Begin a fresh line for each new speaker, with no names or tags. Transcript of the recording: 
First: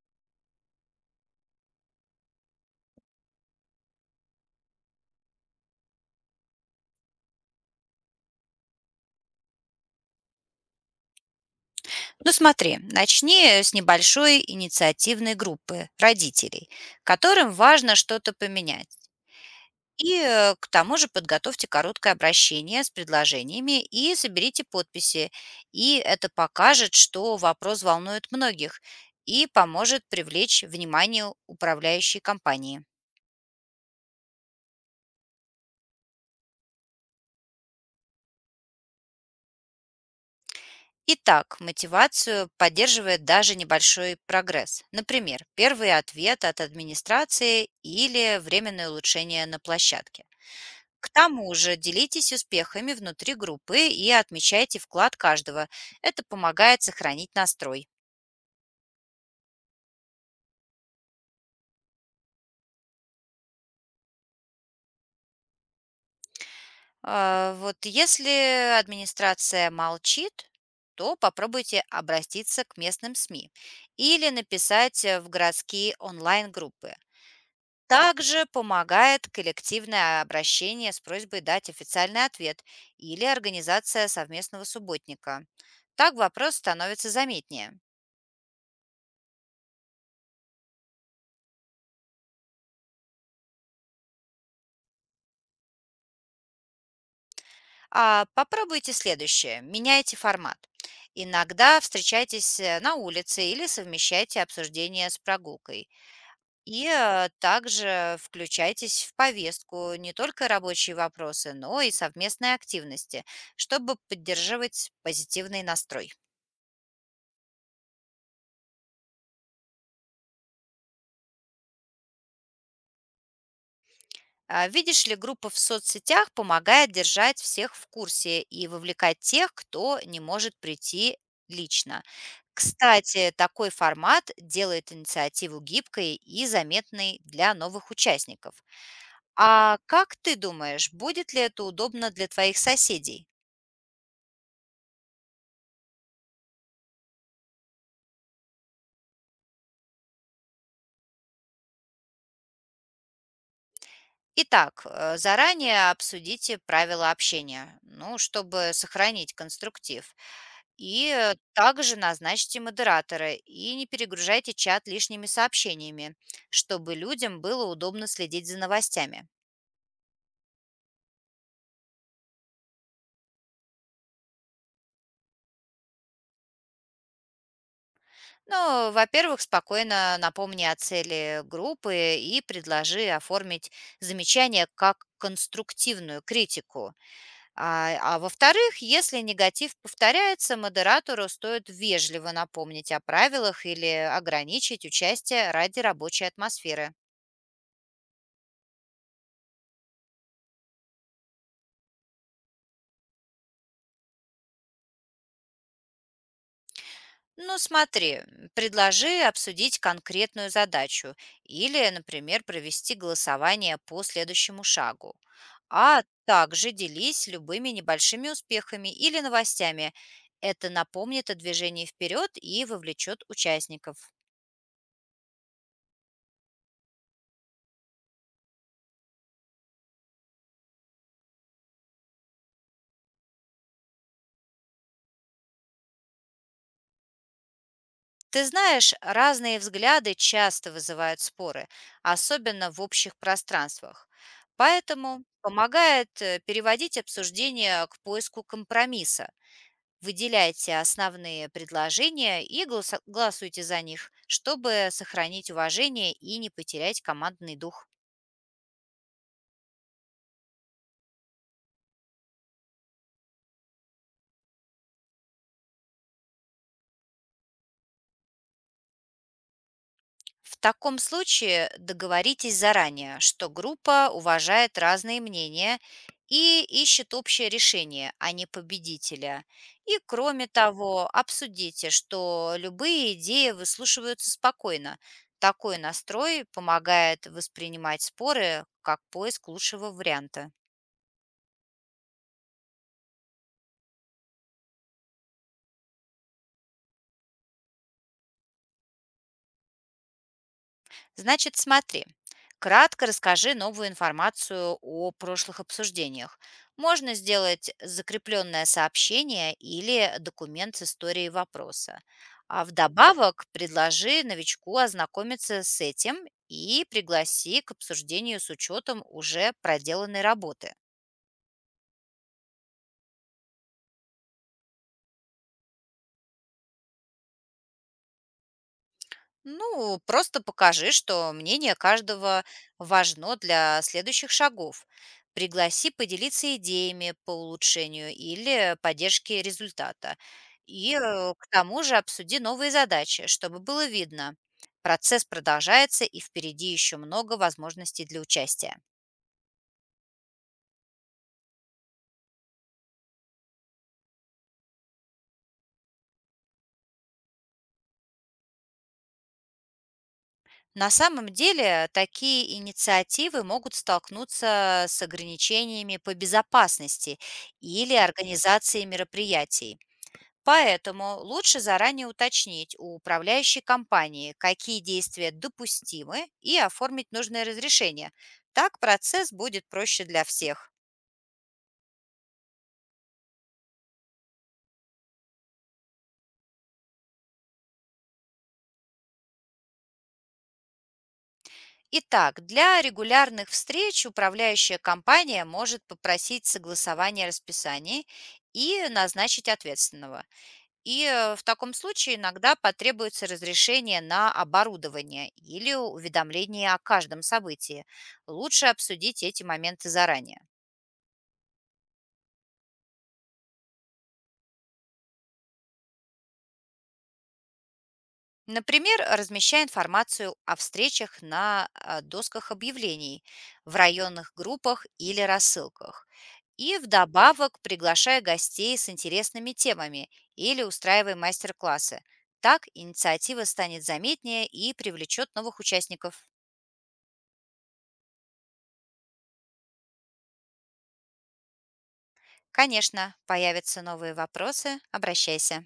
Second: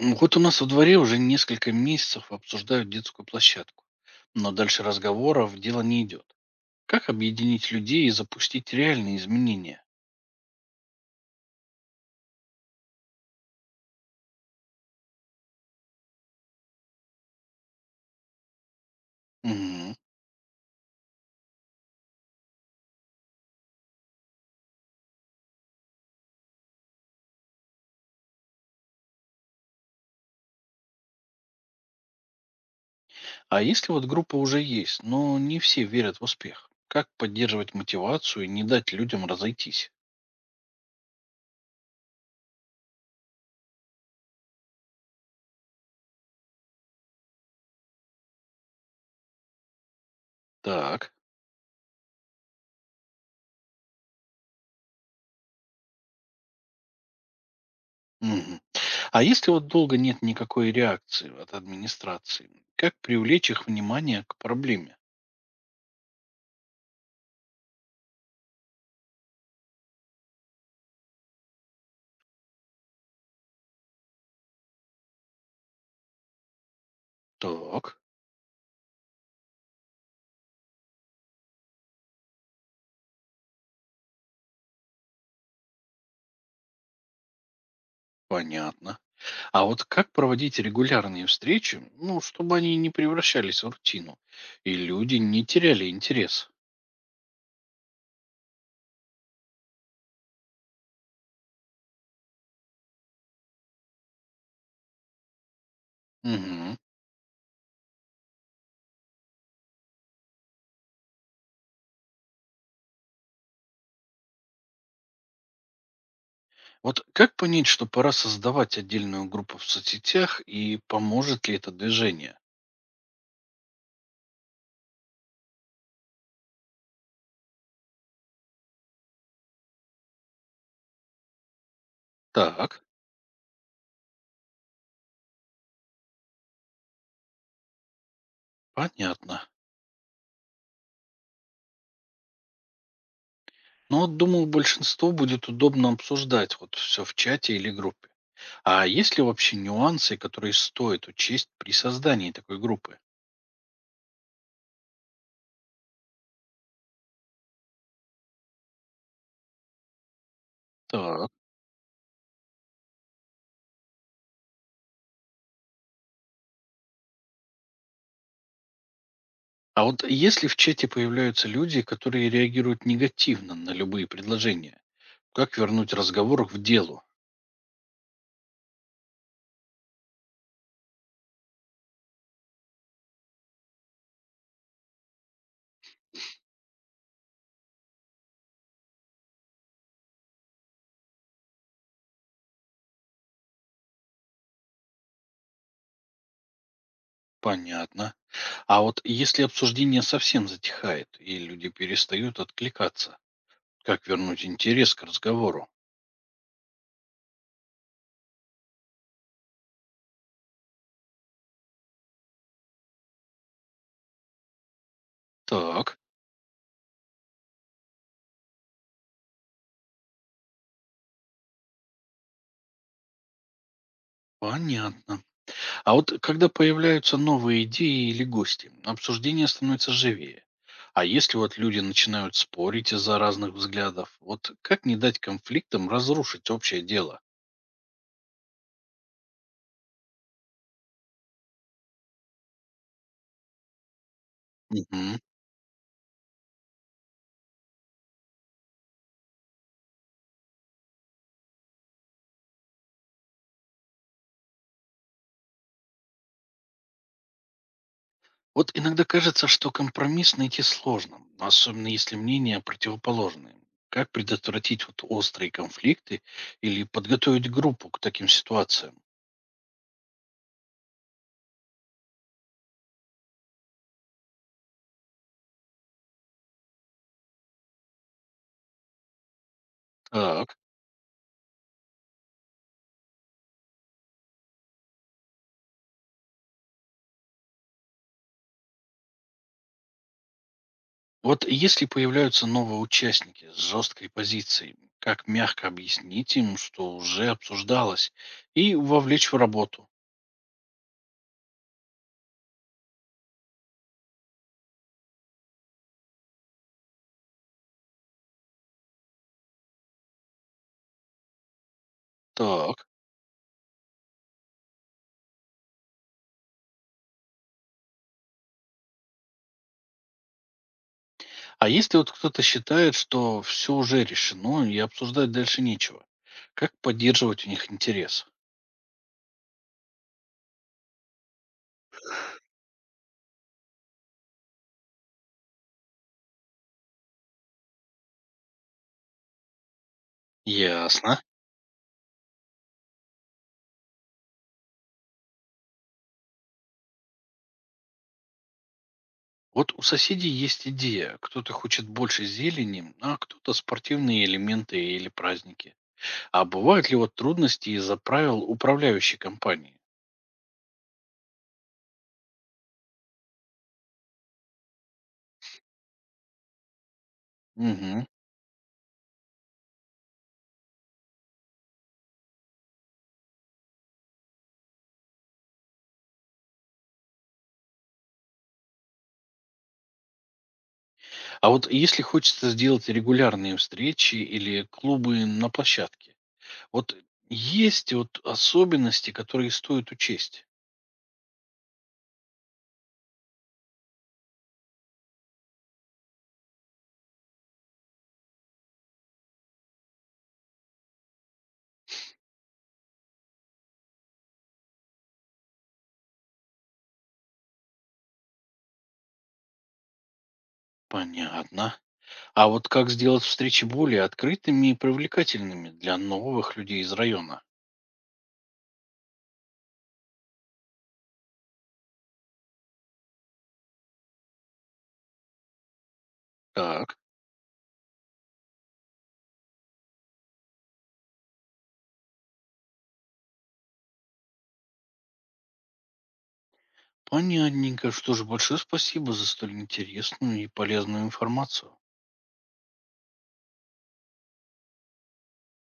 Вот у нас во дворе уже несколько месяцев обсуждают детскую площадку. Но дальше разговоров дело не идет. Как объединить людей и запустить реальные изменения?
Ну смотри, начни с небольшой инициативной группы родителей, которым важно что-то поменять.
Мгм.
К тому же подготовьте короткое обращение с предложениями и соберите подписи. И это покажет, что вопрос волнует многих и поможет привлечь внимание управляющей компании.
А если вот группа уже есть, но не все верят в успех? Как поддерживать мотивацию и не дать людям разойтись?
Итак, мотивацию поддерживает даже небольшой прогресс. Например, первый ответ от администрации или временное улучшение на площадке. К
Так.
тому же делитесь успехами внутри группы и отмечайте вклад каждого. Это помогает сохранить настрой.
Мгм. А если вот долго нет никакой реакции от администрации, как привлечь их внимание к проблеме?
Вот если администрация молчит, то попробуйте обратиться к местным СМИ или написать в городские онлайн-группы.
Так,
Также помогает коллективное обращение с просьбой дать официальный ответ или организация совместного субботника. Так вопрос становится заметнее.
понятно. А вот как проводить регулярные встречи, ну, чтобы они не превращались в рутину, и люди не теряли интерес?
А, попробуйте следующее. Меняйте формат. Иногда встречайтесь на улице или совмещайте обсуждение с прогулкой.
Мгм.
Также включайтесь в повестку не только рабочие вопросы, но и совместные активности, чтобы поддерживать позитивный настрой.
Вот как понять, что пора создавать отдельную группу в соцсетях, и поможет ли это движение?
Видишь ли, группа в соцсетях помогает держать всех в курсе и вовлекать тех, кто не может прийти лично.
Так,
Кстати, такой формат делает инициативу гибкой и заметной для новых участников.
понятно.
А как ты думаешь, будет ли это удобно для твоих соседей?
Но вот думаю, большинству будет удобно обсуждать вот все в чате или группе. А есть ли вообще нюансы, которые стоит учесть при создании такой группы?
Итак, заранее обсудите правила общения, ну, чтобы сохранить конструктив.
Так.
Также назначьте модератора и не перегружайте чат лишними сообщениями, чтобы людям было удобно следить за новостями.
А вот если в чате появляются люди, которые реагируют негативно на любые предложения, как вернуть разговор к делу?
Ну, во-первых, спокойно напомни о цели группы и предложи оформить замечание как конструктивную критику. А во-вторых, если негатив повторяется, модератору стоит вежливо напомнить о правилах или ограничить участие ради рабочей атмосферы.
Понятно. А вот если обсуждение совсем затихает, и люди перестают откликаться, как вернуть интерес к разговору?
Ну, смотри, предложи обсудить конкретную задачу или, например, провести голосование по следующему шагу.
Так,
А также делись любыми небольшими успехами или новостями. Это напомнит о движении вперед и вовлечет участников.
понятно. А вот когда появляются новые идеи или гости, обсуждение становится живее. А если вот люди начинают спорить из-за разных взглядов, вот как не дать конфликтам разрушить общее дело?
Ты знаешь, разные взгляды часто вызывают споры, особенно в общих пространствах.
Мгм.
Поэтому помогает переводить обсуждение к поиску компромисса. Выделяйте основные предложения и голосуйте за них, чтобы сохранить уважение и не потерять командный дух.
Вот иногда кажется, что компромисс найти сложно, особенно если мнения противоположные. Как предотвратить вот острые конфликты или подготовить группу к таким ситуациям?
В таком случае договоритесь заранее, что группа уважает разные мнения и ищет общее решение, а не победителя. И кроме
Так.
того, обсудите, что любые идеи выслушиваются спокойно. Такой настрой помогает воспринимать споры как поиск лучшего варианта.
Вот если появляются новые участники с жесткой позицией, как мягко объяснить им, что уже обсуждалось, и вовлечь в работу?
Значит, смотри. Кратко расскажи новую информацию о прошлых обсуждениях. Можно сделать закрепленное сообщение или документ с историей вопроса. А
Так.
вдобавок предложи новичку ознакомиться с этим и пригласи к обсуждению с учетом уже проделанной работы.
А если вот кто-то считает, что все уже решено и обсуждать дальше нечего, как поддерживать у них интерес?
Ну, просто покажи, что мнение каждого важно для следующих шагов. Пригласи поделиться идеями по улучшению или поддержке результата.
Ясно.
К тому же обсуди новые задачи, чтобы было видно. Процесс продолжается, и впереди еще много возможностей для участия.
Вот у соседей есть идея. Кто-то хочет больше зелени, а кто-то спортивные элементы или праздники. А бывают ли вот трудности из-за правил управляющей компании?
На самом деле, такие инициативы могут столкнуться с ограничениями по безопасности или
Мгм.
организации мероприятий. Поэтому лучше заранее уточнить у управляющей компании, какие действия допустимы, и оформить нужное разрешение. Так процесс будет проще для всех.
А вот если хочется сделать регулярные встречи или клубы на площадке, вот есть вот особенности, которые стоит учесть?
Итак, для регулярных встреч управляющая компания может попросить согласование расписаний и назначить ответственного. В таком случае иногда потребуется разрешение на оборудование или уведомление о каждом событии. Лучше обсудить эти моменты заранее.
Понятно. А вот как сделать встречи более открытыми и привлекательными для новых людей из района?
Например, размещай информацию о встречах на досках объявлений, в районных группах или рассылках. И
Так.
вдобавок приглашай гостей с интересными темами или устраивай мастер-классы. Так инициатива станет заметнее и привлечет новых участников.
Понятненько. Что же, большое спасибо за столь интересную и полезную информацию.
Конечно, появятся новые вопросы, обращайся.